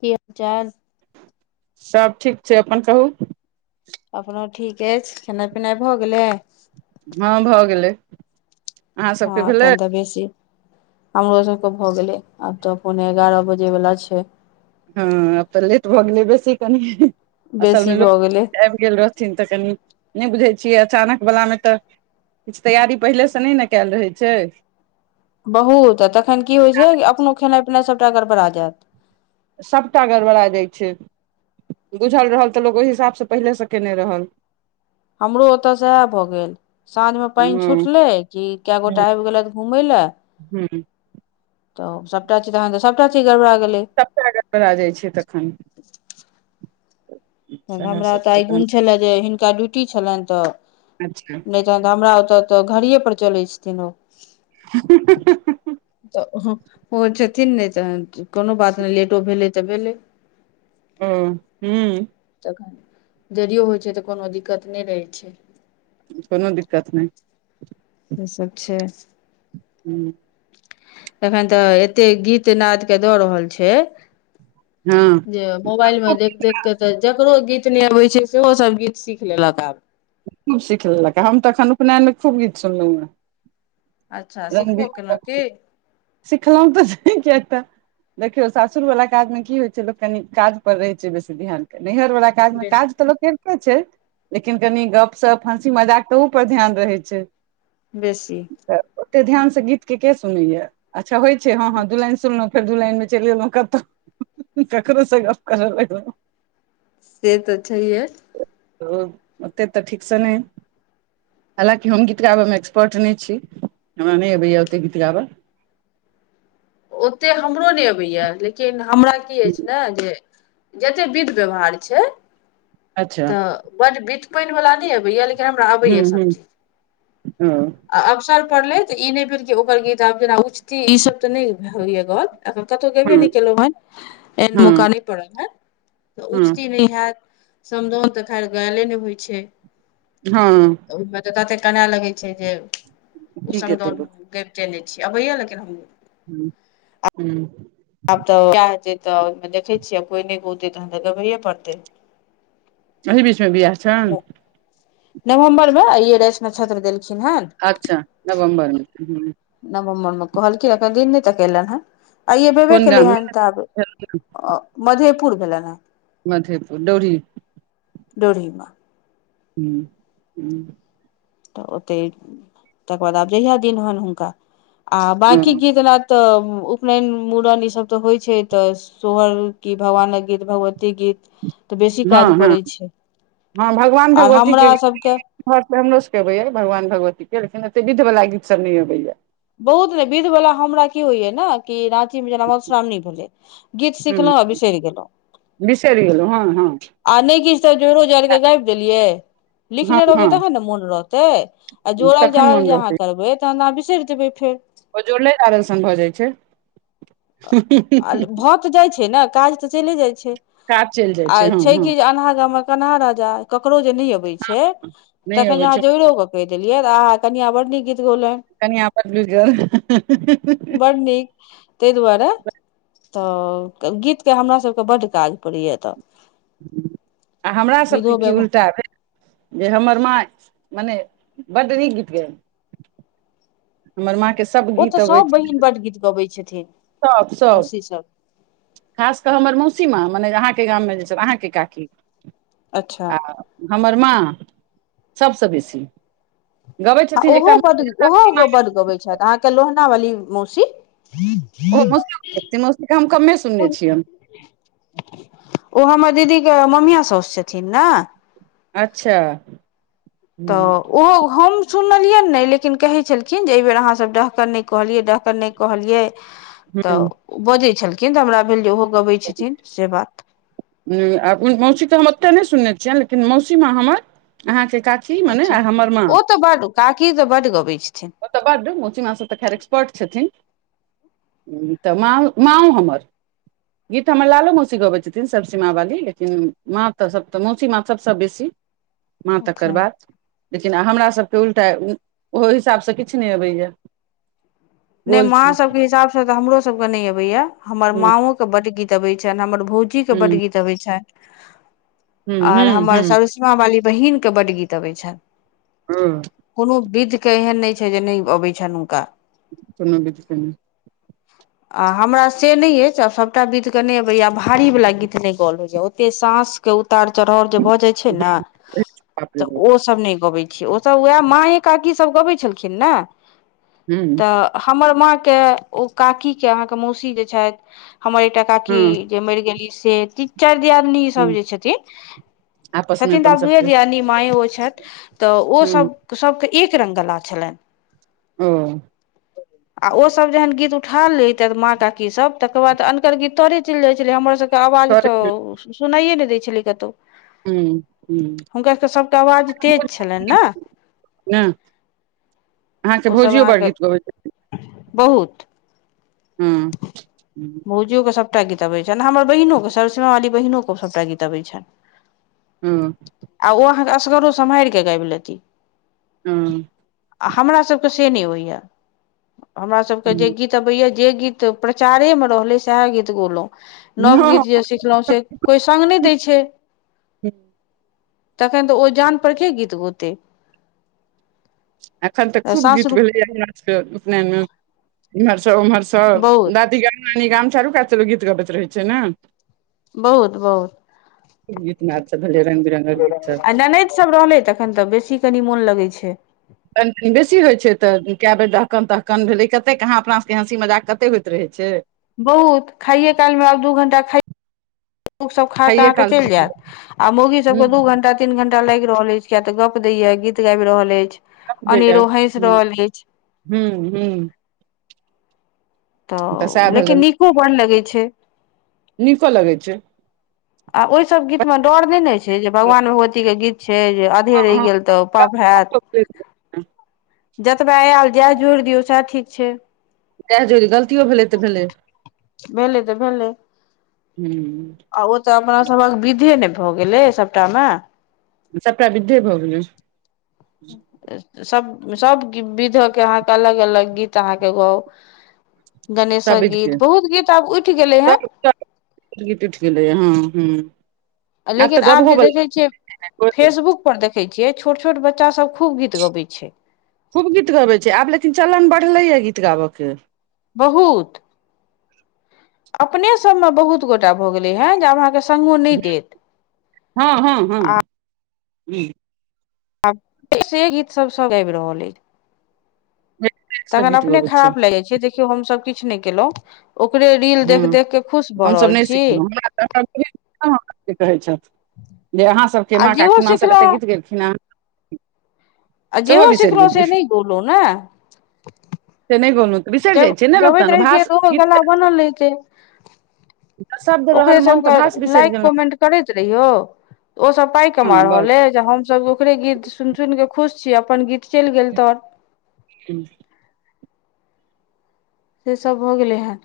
कि चार सभ ठीक छैय अपन कहू? अपनो ठीक अछि खेनाइ पिनाइ भऽ गेलै? हँ भऽ गेलै। अहाँ हँ सबके भेलै अखन तऽ बेसी हमरो सभके भऽ गेलै आब तऽ अपन एगारह बजेवला छैय। हँ अत्त लेट भ गेलै बेसी कनी। बेसी असलमे भऽ लोक गेलै आबि गेल रहथिन तऽ कनि नहि बुझै छियै अचानक वलामे तऽ किछु तैयारी पहिलेसँ नहि ने कयल रहै छै बहुत आ तखन की होइ छै अपनो खेनाइ पिनाइ सभटा गड़बड़ा जायत सभटा गड़बड़ा जाइ छै बुझल रहल तऽ लोक ओहि हिसाबसँ पहिलेसँ केयने रहल हमरो ओतय सेहे भऽ गेल साँझ मे पानि हँ छुटले कि कए ह गोटा आबि गेलथि घूमै ले ऐ ह तऽ सभटा चीज अहांके सभटा चीज गड़बड़ा गेलै सभटा गड़बड़ा जाइ छियै तखन। त सएह हमरा सब तऽ छै आइ तहन गुण छलए जे हिनका ड्यूटी छलनि तऽ अच्छा नहि तहन तऽ हमरा ओतऽ तऽ घड़ीेये पर चलैत छथिन ओ ह्म ह्म ह्म ह्म तऽ ओ छथिन नहि तहन त कोनो बात नहि लेटो भेलै तऽ भेलै। हं हूं जदियो होइ छैय तऽ कोनो दिक्कत नहि रहै छैय। कोनो दिक्कत नहि। ई सब छैय। ह्म एखन तऽ एतेक गीत नादके दऽ रहल छैय। हँ जे मोबाइल मे खूब देख देख के तऽ जकरो गीत नहि अबै छैय सेहो सब गीत सीख लेलक आब खूब सीख लेलक है हम तऽ एखन उपनयनके खूब गीत सुनलहुँ हेँ। अच्छा रंग सिखबो केलहुँ की बिरंगक सिखलहु तऽ क तऽ देखिऔ सासुर वाला काज में की होय छै लोक कनि काज पर रहे छै बेसी ध्यान करने नैहर वाला काजमे बेस काज तऽ लोक करते छै लेकिन कनि गप सप हंसी मजाक तहुपर ध्यान रहै छै बेसी तऽ ओते ध्यान से गीत के सुनैया अच्छा होइ छै हँ हँ दू सुनलउ फर दू लाइन में चलि एहुं कतहु ककरो से गप करल लगलौ से तऽ छैहे ओते तऽ ठीकसे नहि हलाँकि हम गीत गाबैमे एक्सपर्ट नहि छी हमरा नहि आबय यै ओते गीत गाबै ओतेक हमरो नहि अबैए लेकिन हमरा की अछि ना जे जतेक विध व्यवहार छै अच्छा तऽ बड़ बित पनि वाला नहि अबैया लेकिन हमरा हूँ अबैये सब हूँ चिज हँ अवसर परलै त इ नै ओकर गीत आब जेना उचती ई सब तऽ नहि होइ या कहल एखन कतहु गबे हँ नहि केलहु हँ एन हँ मौकाने पड़ल ह तऽ हँ उचती नहि हयत समदाउन तऽ खैर गायले ने होइ छै हँ ओहिमे त तते केना लगै छै जे ओ की केतै समदौउल हम गाबिते नहि छी अबैया लेकिन हम ह्म ह्म आब तऽ बियाह हेतै तऽ ओहिमे देखै छियै आ कोइ नहि गतै तखन तऽ गबैए पड़तै एहि बीचमे बियाह छनि नवम्बर मे आइये रहै नश्क्षत्र देल अच्छा नवम्बर में नवहम्बर मे कहलखिन है दिन नहि त खेलन ह आइय भेबे कोन गाम केलैहन तऽ मे आब मधेपुर भेलनि हन मधेपुर डौरी डोरी म ह्म ह तऽ ओते तकर बाद अब जहिया दिन होन हुनका आ बाकी ह गीत लैए तऽ उपनयन मूड़न ई सब तऽ होइ छैय तऽ सोहर की भगवानक गीत भगवतीक गीत [inaudible] हाँ काज हाँ पड़ै छै हाँ भगवान आर हमरा भगवतीके सभके घरसे हमरो सबके अबैये भगवान भगवती के लेकिन ओते विध वाला गीत सब नहि अबैया बहुत ने विध वला हमरा की होइय ने कि न रात जे मधुश्रावणी भेलै गीत सिखलहुँ आ ह बिसरि गेलहु बिसरि गेलहुँ हँ हँ आ नहि किछु तऽ जोरो जड़ि क गबि देलियै हँ लिखने रहबै हँ तखन ने मोन रहतै आ जोड़ल तखन जड़ल मोन जे अहाँ करबै तऽ त न बिसरि जैबै फेर ओ जुड़ले आदर्शन भऽ जाइ छै आ काज भऽ तऽ जाइ छै ने काज तऽ चले जाइ छै चलि जाइ आ हँ छै कि हँ जे अन्हा गाँम में कनहा राजा ककरो जे नहि अबै छै नहि तखन अबै अहाँ छै जोड़ो के कहि देलियै अहाँ कनिया बड़ नीक गीत कनिया बदलि गेल [unintelligible] बड़ नीक ताहि दुआरे तऽ गीतके हमरा सबके बड्ड काज पड़ैए तऽ आ हमरा सबके विधो की व्यवहार उल्टा भेल जे हमर माँ मने बड नीक गीत ग हमर माँ के सब ओ गीत तऽ सभ अबैछै बहिन बड्ड गीत गबै छथिन सब सब मौसीसभ खास कऽ हमर मौसीमा मने आहाॅं अच्छा [unintelligible] माँ सबसे बेसी गबै आ छथिन ओहो एकटा बड्ड ओहो बड्ड गबैत छथि अहाँके लोहनावाली मौसी। ओस मस्ता हम कम्मे सुनने छियन। ओ हमर दीदीके ममिया सउस छथिन ने। अच्छा हुँ तऽ ओ हम सुनलियन नइ लेकिन कहै छलखिन जे एहि बेर अहाँसभ डहकन नहि कहलियै डहकरन नहि कहलियै। तऽ बजै छलखिन तऽ हमरा भेल जे ओहो गबै छथिन से बात। आ मौसी तऽ हम ओते नइ सुनने छियनि लेकिन मौसी मे हमर अहाँके काकी मने अच्छा आ हमर माँ ओ तऽ बड काकी तऽ बड गबै छथिन। ओतऽ बड्ड मौसी मास सब तऽ खैर एक्सपर्ट छथिन। ह तऽ मा मा ओ हमर। गीत हमर लालो मोसी गबेइ छथिन। सीमा वाली लेकिन मा तऽ सभ तऽ मौसी मा त सब स बेसी। माँ तकर अच्छा बाद लेकिन हमरा सबके उल्टा ओहो हिसाबसँ किछु नहि अबैया। नहि गोल माँ छी सभके हिसाबसँ तऽ हमरो सभके नई अबैया हमर हूँ माँ ओके बड्ड गीत अबै छनि हमर भौजी के बड हूँ गीत अबै छैय। हूँ आर हूँ हमर हूँ सरसमा वाली बहिन के बड गीत अबै छनि हँ कोनो विध के एहन नइ जे नइ अबै छनि हुनका। [unintelligible] आ हमरा से नई ये आब सभटा गीत के नइ अबैया आ भारी वाला गीत नइ गओल होइए ओ एते सास के उतार चढ़ाउ जे भऽ जाय छैय ने बाप रे तऽ बाप ओ सब नहि गबे छैय। ओसभ उएह माए काकी सभ गबै छलखिन न हू हमर माँ के ओ काकी के अहाँ के मौसी जे छथि हमर एकटा काकी हँ जे मरि गेली से तीन चारि दियादनी सब जे छथिन आपसमे छथिन तऽ अपन आब दु एगो सबके दियदनी मााय ओ छथि। तऽ ओ हूँ सभ सभके एक रङ्गगला छलनि। ओ आ ओसभ जेहन गीत उठा लहित माँ काकी सभ तकर बाद अनकर गीत तोरे चेल जाइ छलै हमर सबके आवाज हूँ तऽ सुनाइए नई दै छलै कतहु हूँ हुनका सभटा आवाज तेज छलन ने। हँ अहाँके ओसभ भौजियो बड़ अहाँके गीत गबैत बहुत भौजियो के सब सभटा गीत अबैत छनि हमर बहिनो के सरसेमा वाली बहिनोे के सभटा गीत आ छैन। हँ आ ओ अहाँके असगरो सम्हारि कऽ गाबि लेती। हूँ आ हमरा सबके से नइ अबैए या हमरा सबके जे गीत अबैए जे गीत तऽ प्रचारे मे रहले सएह गीत गोलौ। हूँ नवगीत जे सिखलहुँ से कोइ सङ्ग नहि दै छैय। हँ तखन तऽ ओ जान पर के गीत गोते? एखन तऽ खूब गीत भेलैया हमरा सबके उपनयन इम्हर उम्हर र सब बहुत दादी गाम नानी गाम चारू क गीत गबैत रहै छैय ने बहुत बहुत खूब गीत नाद सब भेलै रंग बिरंगक गीत सब आ ननैद सब रहलै तखन तऽ बेसी कनि मोन लग करै छै बेसी होइ छै तऽ कए बेर डहकन तहकन भेलै कतेक कहाँ अपना सभके हँसी मजाक कते होइत रहै छै बहुत खाइयए कालमे आब दू घण्टा खाइ सब खा ता खाइये के काल चलि जायत आ मोगी हुँ सबके दू घं्टा तीन घंटा टा लागि रहल अछि किया तऽ गप दय गीत गाबि रहल अछि गप दैये अनेरो हँस हुँ रहल अछि हुँ हुँ सएह तऽ लेकिन भेलनि नीको बड्ड लगै छै नीको लगै छै आ ओहिसभ गीतमे डर नहि ने छै जे भगवान भगवतीके गीत छै जे आधे हँ रहि हँ गेल तऽ पाप हैत जतबा आयल जएह जोड़ि दियौ सएह ठीक छै जेह जोर दिऔ गलतियो भेलै तऽ भेलै भेले तऽ भेले हुँ आ ओ तऽ अपनासभक विधे नहि भऽ गेलै सभटा मे सबटा बिधे भ गेलै सब सब विध के अहाँके अलग अलग गीत अहाँके गाउ सब गणेशक विध गीत के बहुत गीत आब उठि गेलै हेँ सब गीत उठि गेलै हँ हँ तऽ लेकिन आब गबहो जे देखैत छियै बला फेसबुक पर देखैत छियै छोट छोट बच्चा सभ खूब गीत गबै छै खूब गीत गबैत छै आब लेकिन चलन बढ़लैए गीत गाबयके बहुत अपने सबमे बहुत गोटा भऽ गेलै है जे आब अहाँके संगो नहि देत आ ह्म आब से गीतसभ सभ गाबि रहल अइ सब तखन गीत अपने गबै छै खराब लएग जाइ छैै देखियौ हमसभ किछु नहि कयेलहुँ हँ हमसभ नहि छी सिखलहुँ हमरा तऽ कहै छथि [unintelligible] जे अहाँ सभके आ माँ जेहो काकी माँ सब एतऽ गीत गेलखिन हेँ अजेहो सिखलों गेलियै से नहि गेलो ने से नहि बोललहुँ तऽ बिसरि जाइ जब छियै ने लोक गबैत तहन रहे छियै भाष तऽ ओहो गीत गला बनल रहे छैय। शब्द रहल ओकरे मोन तऽ भाष सभके बिसरि लाइक गेलहुँ कमेंट करैत रहियौ। ओसभ पाइ कमा हँ बस रहल ऐ जे हमसभ ओकरे गीत सुनि सुनि कऽ खुश छी अपन गीत चलि गेल त सेसभ भऽ गेलै हन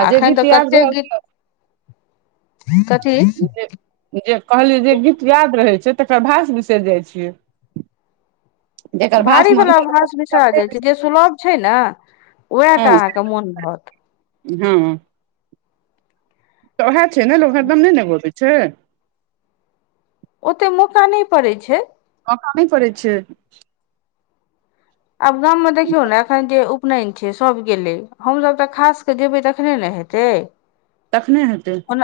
आ जे एखन गीत तऽ याद कतेक रहल गीत कथी जे जे कहली जे गीत याद रहै से तकर भास बिसरि जाइ छियै जेकर भाषमन भारीवला भास बिसरा जाई छै जे सुलभ छै ने हँ ओएहटा अहाँके मन रहत हँ तऽ ओहए छै ने लोक हरदम ने ने गोबै छै ओते मौका नहि पड़ैत छै मौका नै पड़ै छै आब गाम मे देखियौ ने एखन जे उपनयन छै सब गेलै हमसभ तऽ खास केऽ जेबै तखने ने हेतै नहि हेतै ओना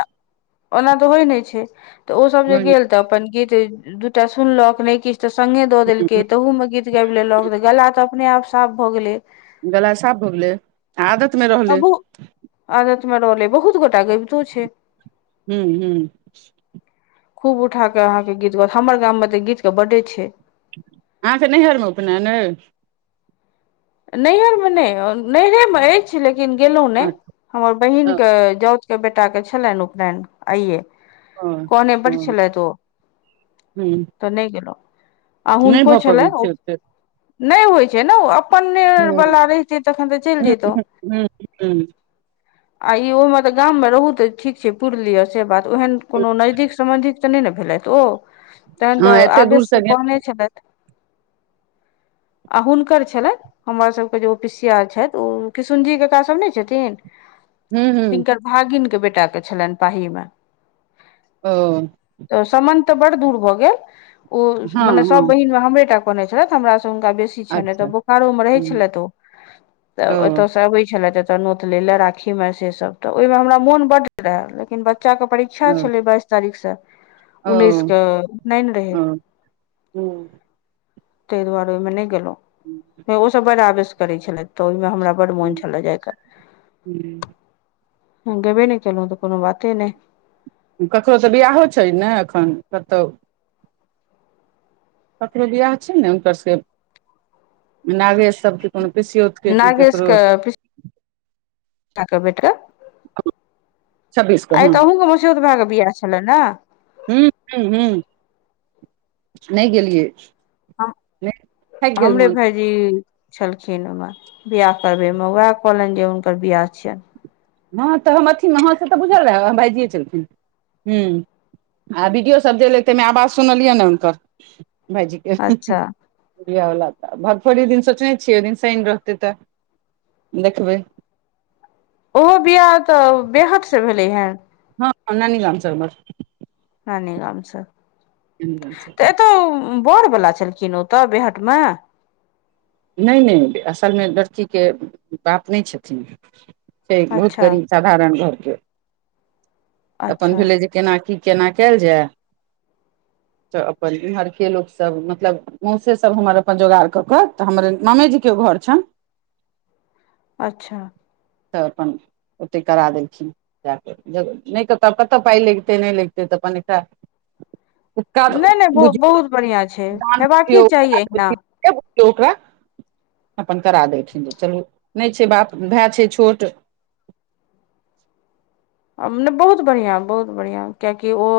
ओना तऽ होइ नहि छै तऽ ओसभ जे गेल तऽ अपन गीत दूटा सुनलक नहि किछु तऽ संगे दऽ देलकै तहूमे गीत गाबि लेलक तऽ गला तऽ अपने आप साफ भऽ गेलै गला साफ भऽ गेलै आ आदत मे रहलै अबू आदत रहलै बहुत गोटा गबतो छै ह्म ह्म खूब उठा कऽ अहाँके गीत गात हमर गाममे तऽ गीतके बड्डे छै अहां के नैहरमे उपनयन यै? नैहरमे नहि नैहरेमे अछि लेकिन लेकिन गेलहुं ने हमर बहिन के अच्छा जाउत के बेटा के छलनि उपनयन आइये। कहने बड़ छलैथ ओ हँ तऽ नहि गेलौ। आ नहि हुनको भऽ पबै छलय छै ओते नैय होइत छैय ने ओ ने हूँ वला रहित तखन तऽ चैल हूँ जतौ। हूँ हूँ आ ई ओहिमे तऽ गाममे रहू तऽ ठीक छैय पुरी लिय से बात ओहन कोनो नजदीक सम्बंधित तऽ नहि ने भेलथि ओ तहन हँ तऽ एते दूर आवेशसँ से गेल कहने छलथि। आ हुनकर छलै। हमर सबके जे ओ पिसिया छैत ओ किशुनजी कक्का सभ नैय छथिन हूँ हूँ जिनकर भागिनके बेटाके छलनि पाहीमे ओ त बर दूर भ गेल उ हँ मने सब हँ बहिन में हमरे टा बने छलईथ त हमरा स नका बेसी छलनि एतऽ अच्छा बोखारो मे रहै हूँ छलथि ओ तऽ ओ ओतय से अबै छलथि। चनौत ले ले राखी में से सब तऽ ओहिमे हमरा मोन बड रहै लेकिन बच बच्चा के परीक्षा ओ छले बाइस तारीख से ओ उन्नैस क ओ उ नैन रह हूँ तै दुआारेमे नहि गलहु। ओ सब बड़ आवेश करै छलथि तऽ हमरा बड़ मोन हूँ छल जाय क। हूँ गेबे नै केलू त कोनो बाते नहि। ककरहु स बियहो छैय ने एखन कतहु? ककरो बियाह छैय ने हुनकर से नागे सबके को पीसीओत के की नागेश ककरो के पिसा [unintelligible] आइ छब्बीस के हँ तऽ अहूँके मस्यौत भएके बिआाह छलय ने? [inaudible] हूँ हूँ हूँ नहि गेलियै। हम नहि थाकि गेल हमरे मोन भाईजी छलखिन ओमे बियाह करबैमे उएह कहलनि जे हुनकर बियाह छियैन हँ तऽ हम अथि ह से तऽ बुझल रहै भायइजिए छलखिन हु आ वीडियोसभ द लेतै मे आवाज सुनलियै ने हुनकर भायजीके अच्छा बियाह बला त भगफोरी दिन सोचने छियै ओहि दिन शैन रहतै तऽ देखबै ओहो बियाह तऽ बेहद से भेलै हेँ। हँ नानी गामसबर नानी गामसँ गाम से तऽ ए तो बर बला छलखिन ओ तऽ बेहट मे? नैय नैत असलमे लड़कीके बाप नैय छथिन। छैय बहुत अच्छा गरीब साधारण घरके अपन अच्छा भेलै जे केना की केना कल जाय? तऽ अपनहरके लोक सब मतलब मौसे सब हमर अपन जोगार कऽ कऽ तऽ हमर ननैद के घर छन। अच्छा तऽ अपन ओतेक करा देलखिन जा कऽ जब नहि तब कतय पाइ लगितै नै लगतै तऽ पनिक नैय नैय बहु बहुत बढ़िआँ छैय दान हेबाकी बुझियौ चाही एहिना। उपकार बुझियौ ओकरा अपन करा देलखिनऽ चलू नैय छैय बाप भाय छैय छोट। बहुत बढ़िया बहुत बढ़िया क्याकि ओ